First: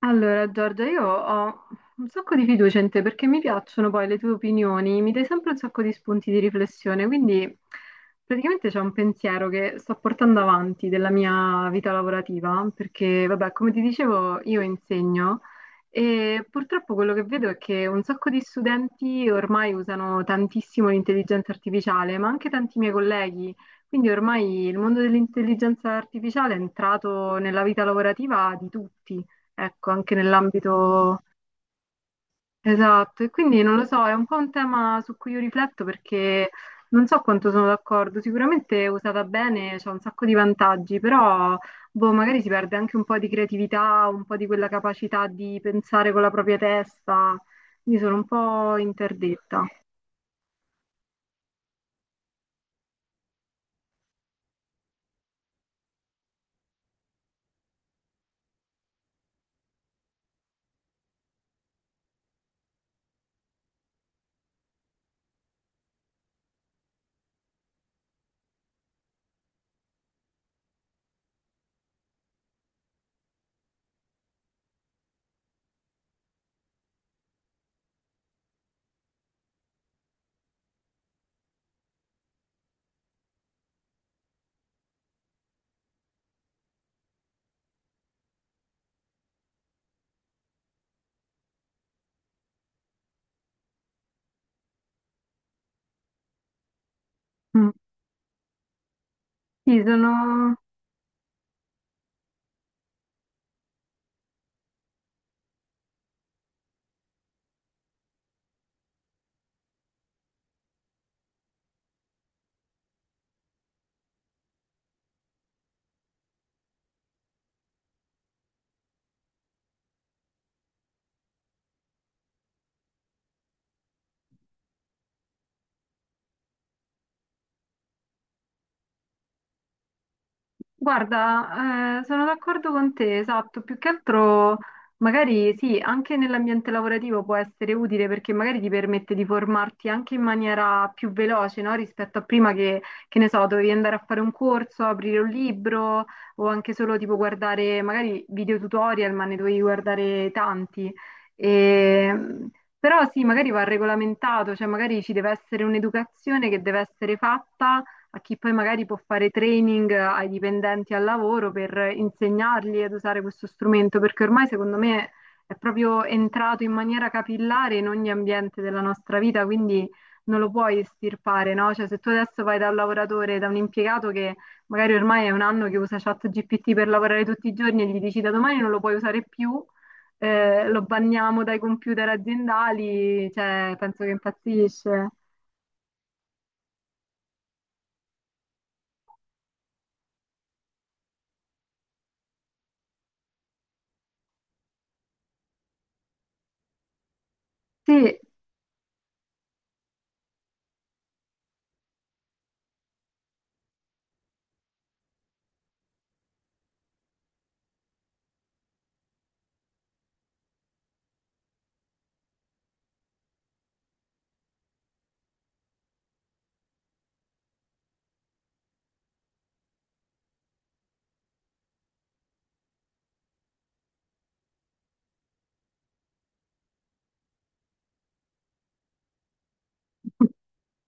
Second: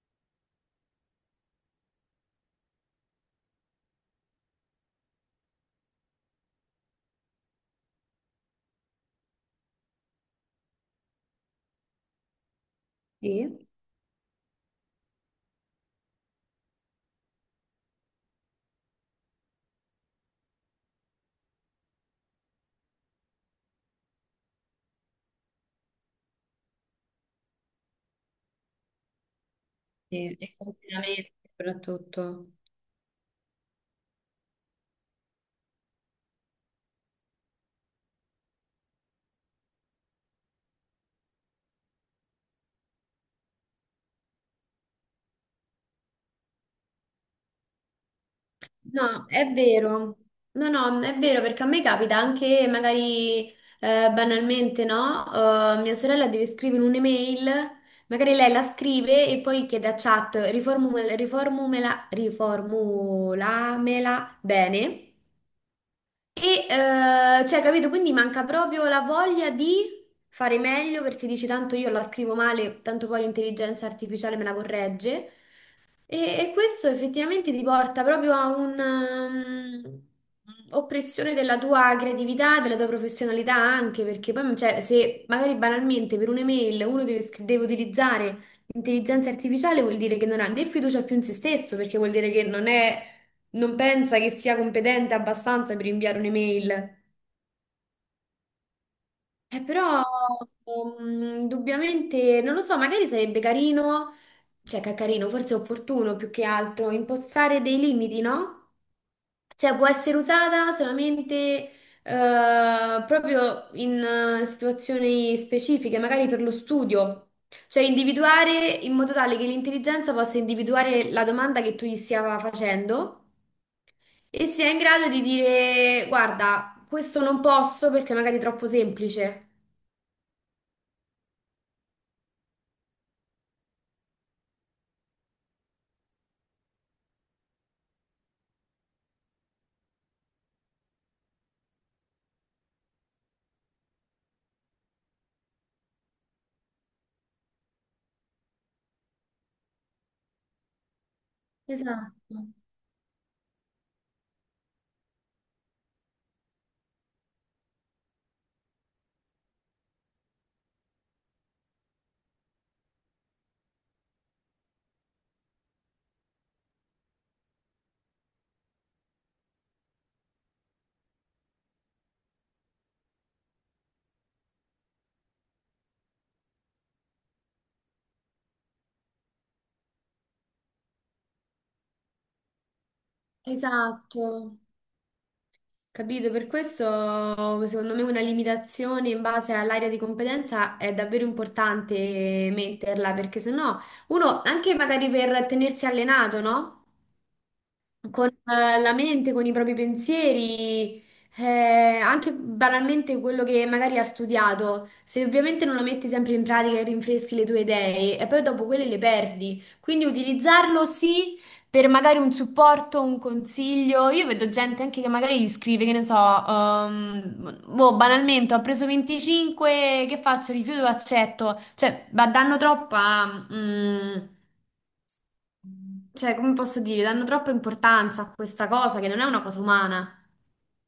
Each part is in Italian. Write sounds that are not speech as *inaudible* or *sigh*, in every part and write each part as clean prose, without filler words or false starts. Allora, Giorgia, io ho un sacco di fiducia in te perché mi piacciono poi le tue opinioni, mi dai sempre un sacco di spunti di riflessione, quindi praticamente c'è un pensiero che sto portando avanti della mia vita lavorativa, perché vabbè, Sì. come ti dicevo, io insegno e purtroppo quello che vedo è che un sacco di studenti ormai usano tantissimo l'intelligenza artificiale, ma anche tanti miei colleghi, quindi ormai il mondo dell'intelligenza artificiale è entrato nella vita lavorativa di tutti ecco, anche Sì, e nell'ambito confinamento soprattutto. esatto. E quindi non lo so, è un po' un tema su cui io rifletto perché non so quanto sono d'accordo. Sicuramente usata bene c'è un sacco di vantaggi, però boh, magari si perde anche un po' di creatività, un po' di quella capacità di pensare con la propria testa. Quindi sono un po' No, è interdetta. vero. No, no, è vero perché a me capita anche magari banalmente, no? Mia sorella deve scrivere un'email, magari lei la scrive e poi chiede a chat riformulamela bene. E, cioè, capito? Quindi manca proprio la voglia di fare meglio perché dici tanto io la scrivo male, tanto poi l'intelligenza artificiale me la corregge. E questo effettivamente ti porta proprio a un'oppressione della tua creatività, della tua professionalità anche, perché poi cioè, se magari banalmente per un'email uno deve utilizzare l'intelligenza artificiale vuol dire che non ha né fiducia più in se stesso, perché vuol dire che non pensa che sia competente abbastanza per inviare un'email. Mm. Sì, Però, sono indubbiamente, non lo so, magari sarebbe carino, cioè che è carino, forse è opportuno più che altro, impostare dei limiti, no? Cioè può essere usata solamente proprio in situazioni specifiche, magari per lo studio. Cioè individuare in modo tale che l'intelligenza possa individuare la domanda che tu gli stia facendo. E si è in grado di dire: guarda, questo non posso perché magari è troppo semplice. guarda, sono d'accordo con te, esatto, più che altro magari sì, anche nell'ambiente lavorativo può essere utile perché magari ti permette di formarti anche in maniera più veloce, no? Rispetto a prima che ne so, dovevi andare a fare un corso, aprire un libro o anche solo tipo guardare magari video tutorial, ma ne dovevi guardare tanti. E, Esatto, però sì, magari va regolamentato, cioè magari ci deve essere un'educazione che deve essere fatta a chi poi magari può fare training ai dipendenti al lavoro per insegnargli ad usare questo strumento, perché ormai secondo me è proprio entrato in maniera capillare in ogni ambiente della nostra vita, quindi non lo puoi estirpare, no? Cioè, se tu adesso vai da un lavoratore, da un impiegato che magari ormai è un anno che usa ChatGPT per lavorare tutti i giorni e gli dici da domani non lo puoi usare più, lo banniamo dai computer aziendali, cioè, penso che esatto. impazzisce. Capito? Per questo, secondo me, una limitazione in base all'area di competenza è davvero importante metterla, perché sennò uno, anche magari per tenersi allenato, no? Sì. Con la mente, con i propri pensieri, anche banalmente quello che magari ha studiato. Se ovviamente non lo metti sempre in pratica e rinfreschi le tue idee, e poi dopo quelle le perdi. Quindi utilizzarlo sì, per magari un supporto, un consiglio. Io vedo gente anche che magari gli scrive, che ne so, boh, banalmente ho preso 25, che faccio? Rifiuto o accetto? Cioè, danno troppa, cioè, come posso dire, danno troppa importanza a questa cosa che non è una cosa umana.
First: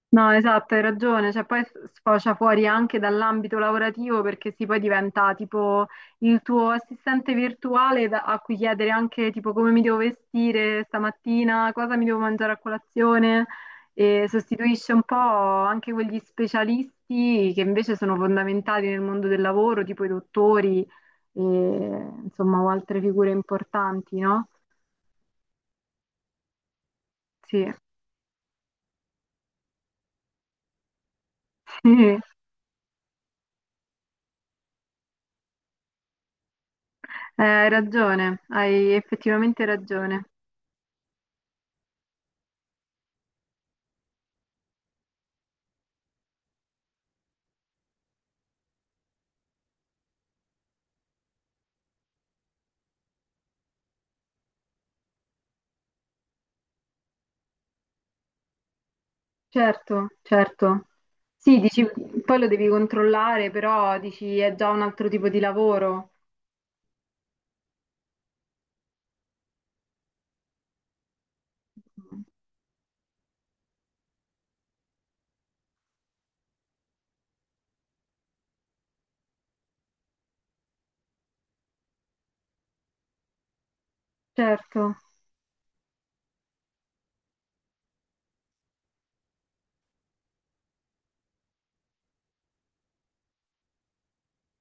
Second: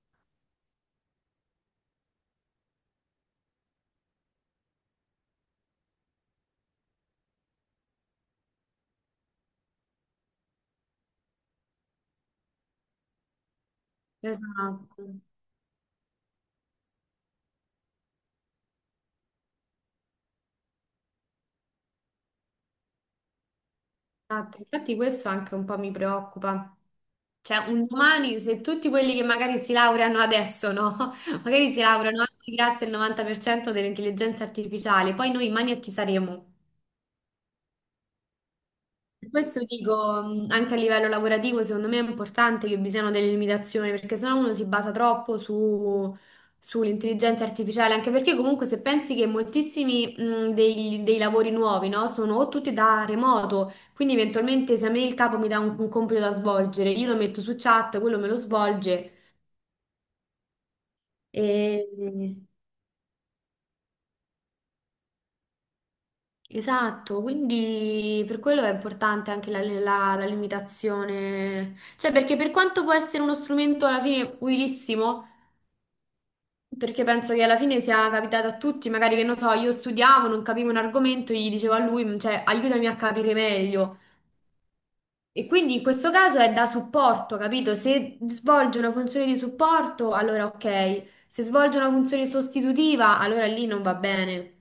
No, esatto, hai ragione, cioè poi sfocia fuori anche dall'ambito lavorativo perché sì, poi diventa tipo il tuo assistente virtuale a cui chiedere anche tipo come mi devo vestire stamattina, cosa mi devo mangiare a colazione e sostituisce un po' Esatto. anche quegli specialisti che invece sono fondamentali nel mondo del lavoro, tipo i dottori e insomma o altre figure importanti, no? Esatto. Infatti questo anche un po' mi preoccupa. Sì, Cioè, *laughs* un domani, se tutti quelli che magari si laureano adesso, no? *laughs* Magari si sì, laureano anche grazie al 90% dell'intelligenza artificiale, poi noi in mano a chi saremo? hai ragione, hai Questo effettivamente dico ragione. Anche a livello lavorativo, secondo me è importante che vi siano delle limitazioni, perché sennò uno si basa troppo sull'intelligenza artificiale, anche perché comunque se pensi che moltissimi dei lavori nuovi, no, sono o tutti da remoto, quindi eventualmente se a me il capo mi dà un compito da svolgere, io lo metto su chat, quello me lo svolge. Certo, certo. Sì, dici, E... poi lo devi controllare, però dici è già un altro tipo di lavoro. Esatto, quindi per quello è importante anche la limitazione, cioè, perché per quanto può essere uno strumento alla fine utilissimo, perché penso che alla fine sia capitato a tutti, magari che non so, io studiavo, non capivo un argomento, gli dicevo a lui: cioè aiutami a capire meglio. Certo. E quindi in questo caso è da supporto, capito? Se svolge una funzione di supporto, allora ok; se svolge una funzione sostitutiva, allora lì non va bene.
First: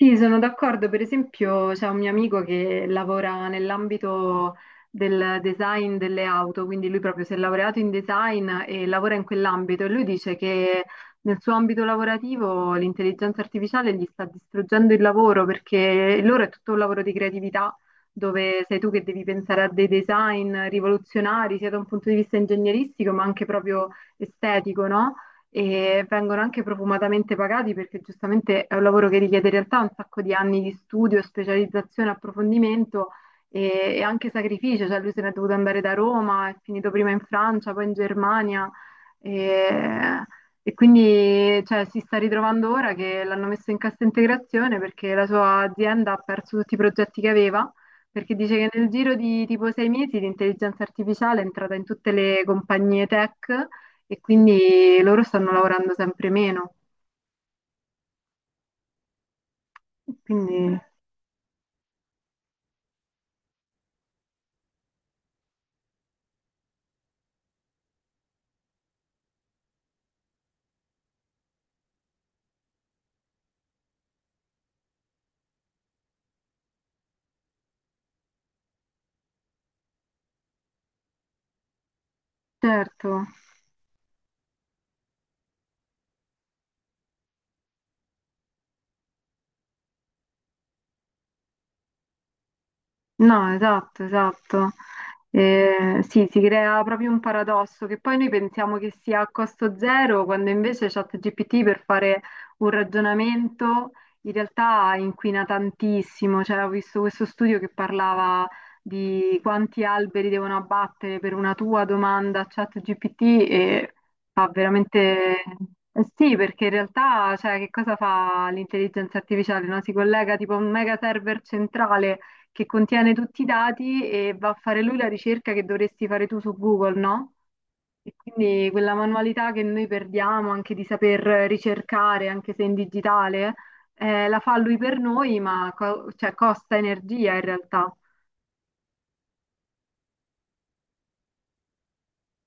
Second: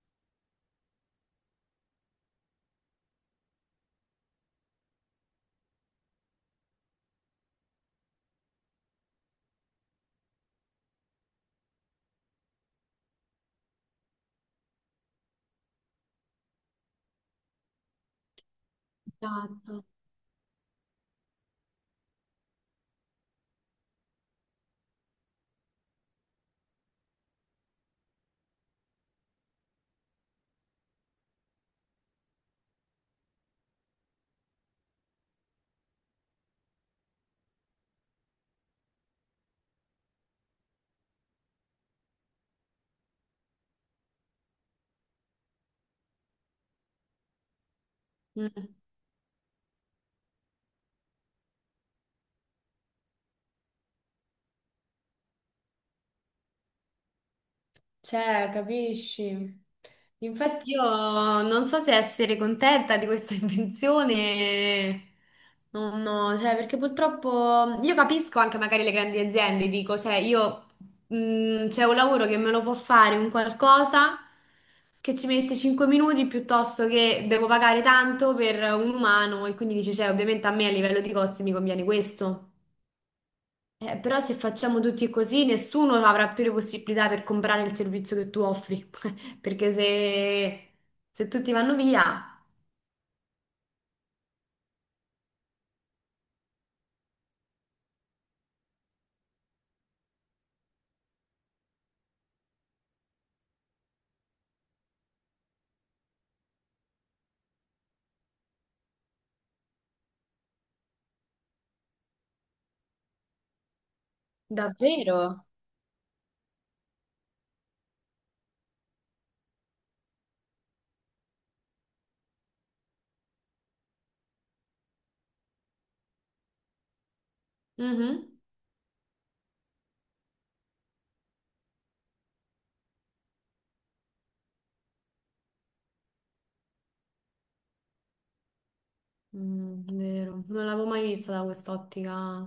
Sì, sono d'accordo. Per esempio, c'è un mio amico che lavora nell'ambito del design delle auto, quindi lui proprio si è laureato in design e lavora in quell'ambito e lui dice che nel suo ambito lavorativo l'intelligenza artificiale gli sta distruggendo il lavoro perché il loro è tutto un lavoro di creatività dove sei tu che devi pensare a Esatto. dei design rivoluzionari sia da un punto di vista ingegneristico ma anche proprio estetico, no? E vengono anche profumatamente pagati perché giustamente è un lavoro che richiede in realtà un sacco di anni di studio, specializzazione, approfondimento e anche sacrificio, cioè lui se n'è dovuto andare da Roma, è finito prima in Francia, poi in Germania e, e quindi cioè, si sta ritrovando ora che l'hanno messo in cassa integrazione perché la sua azienda ha perso tutti i progetti che aveva. Perché dice che Mm. nel giro di tipo sei mesi l'intelligenza artificiale è entrata in tutte le compagnie tech e quindi loro stanno lavorando sempre meno. Cioè, capisci? Infatti Quindi, io non so se essere contenta di questa *laughs* invenzione. Non no, cioè, perché purtroppo io capisco anche magari le grandi aziende, dico, cioè, io c'è un lavoro che me lo può fare un qualcosa che ci mette 5 minuti piuttosto che devo pagare tanto per un umano, e quindi dici, cioè, ovviamente a me a livello di costi mi conviene questo. certo. Però se facciamo tutti così, nessuno avrà più le possibilità per comprare il servizio che tu offri. *laughs* Perché se tutti vanno via. No, esatto, esatto. Sì, si crea proprio un paradosso che poi noi pensiamo che sia a costo zero, quando invece ChatGPT per fare un ragionamento in realtà inquina tantissimo. Cioè, ho visto questo studio che parlava di quanti alberi devono abbattere per una tua domanda a ChatGPT e fa veramente... Davvero? Eh sì, perché in realtà, cioè, che cosa fa l'intelligenza artificiale, no? Si collega tipo a un mega server centrale che contiene tutti i dati e va a fare lui la ricerca che dovresti fare tu su Google, no? E Mhm. quindi quella manualità che noi perdiamo anche di saper ricercare, anche se in digitale, la fa lui per noi, ma cioè, costa energia in realtà. Vero, non l'avevo mai vista da quest'ottica.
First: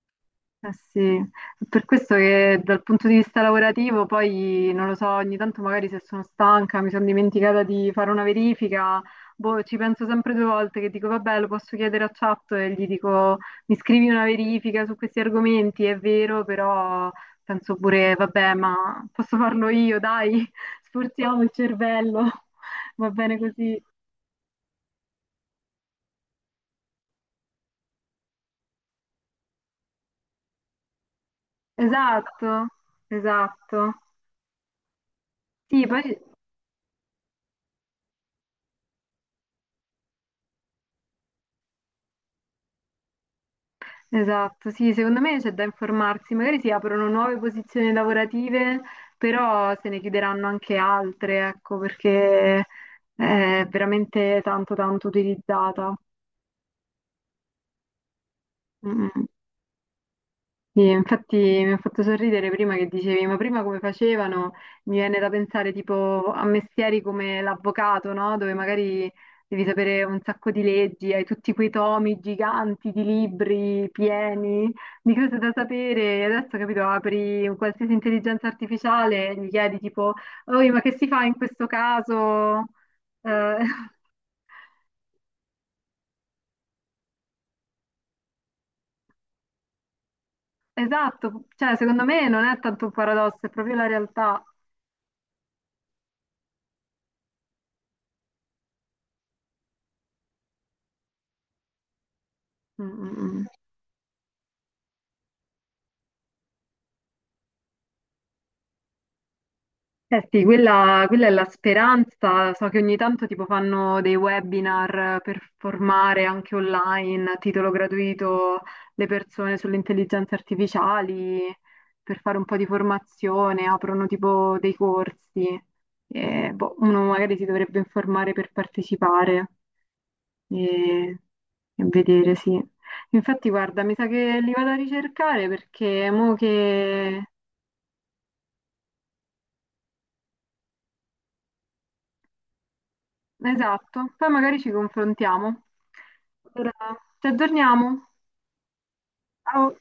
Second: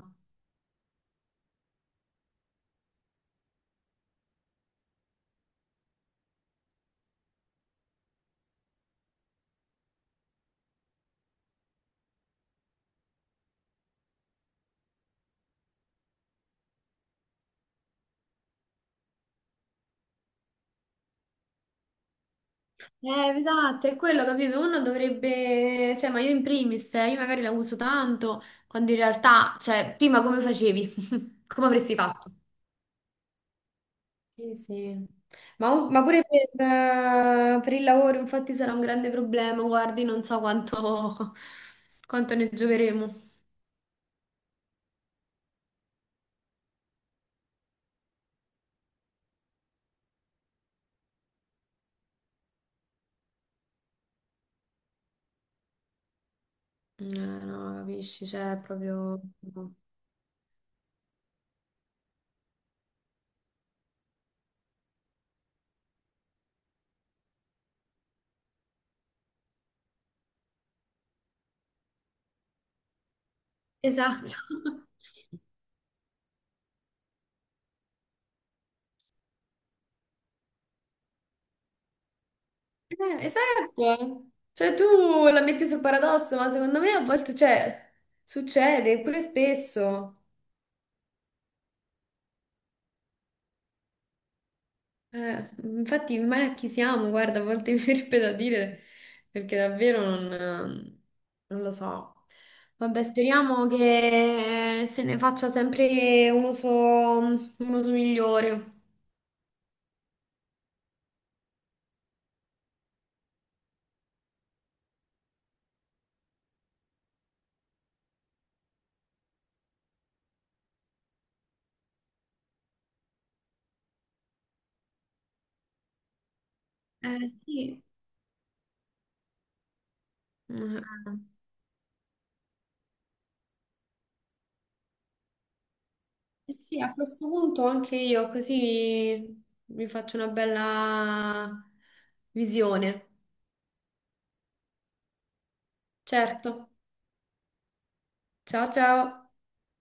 Eh sì, per questo che dal punto di vista lavorativo poi non lo so, ogni tanto magari se sono stanca, mi sono dimenticata di fare una verifica, boh, ci penso sempre due volte che dico vabbè, lo posso chiedere a chat e gli dico mi scrivi una verifica su questi argomenti, è vero, però penso pure vabbè, ma posso farlo io, dai, *laughs* sforziamo il cervello, *laughs* va Eh, bene così. esatto, è quello, capito? Uno dovrebbe, cioè, ma io in primis, io magari la uso tanto, quando in realtà, cioè, prima come facevi? *laughs* Come avresti fatto? Esatto, esatto. Sì, sì. Sì, Ma poi... pure per il lavoro, infatti, sarà un grande problema. Guardi, non so quanto, *laughs* quanto ne gioveremo. Esatto, sì, secondo me c'è da informarsi, magari si aprono nuove posizioni lavorative, però se ne chiuderanno anche altre, ecco, perché è veramente tanto tanto utilizzata. No, capisci, cioè, è Mm. proprio. Mm. No. Sì, infatti mi ha fatto sorridere prima che dicevi, ma prima come facevano? Mi viene da pensare tipo a mestieri come l'avvocato, no? Dove magari devi sapere un sacco di leggi, hai tutti quei tomi giganti di libri Esatto. pieni *laughs* di cose da sapere. E adesso, capito, apri un qualsiasi intelligenza artificiale e gli chiedi tipo, oi, ma che si fa in questo caso? Eh, *laughs* esatto. Cioè, tu la metti sul paradosso, ma secondo me a volte, cioè, succede, pure spesso. esatto, cioè secondo me non è tanto un paradosso, è proprio la realtà. Infatti, male a chi siamo, guarda, a volte mi *laughs* verrebbe da dire, perché davvero non lo so. Mm, Vabbè, mm, mm. speriamo che se ne faccia sempre un uso migliore. Eh sì, quella, quella è la speranza. So che ogni tanto tipo fanno dei webinar per formare anche online a titolo gratuito le persone sulle intelligenze artificiali, per fare un po' di formazione, aprono tipo dei corsi. E, boh, uno magari si dovrebbe Sì. informare per partecipare e, Eh, e vedere, sì. Infatti, guarda, mi sa che li vado a ricercare perché mo eh sì, a questo punto anche io così mi faccio una bella visione. Esatto, poi magari ci confrontiamo. Certo. Allora, ci aggiorniamo. Ciao ciao. Ciao.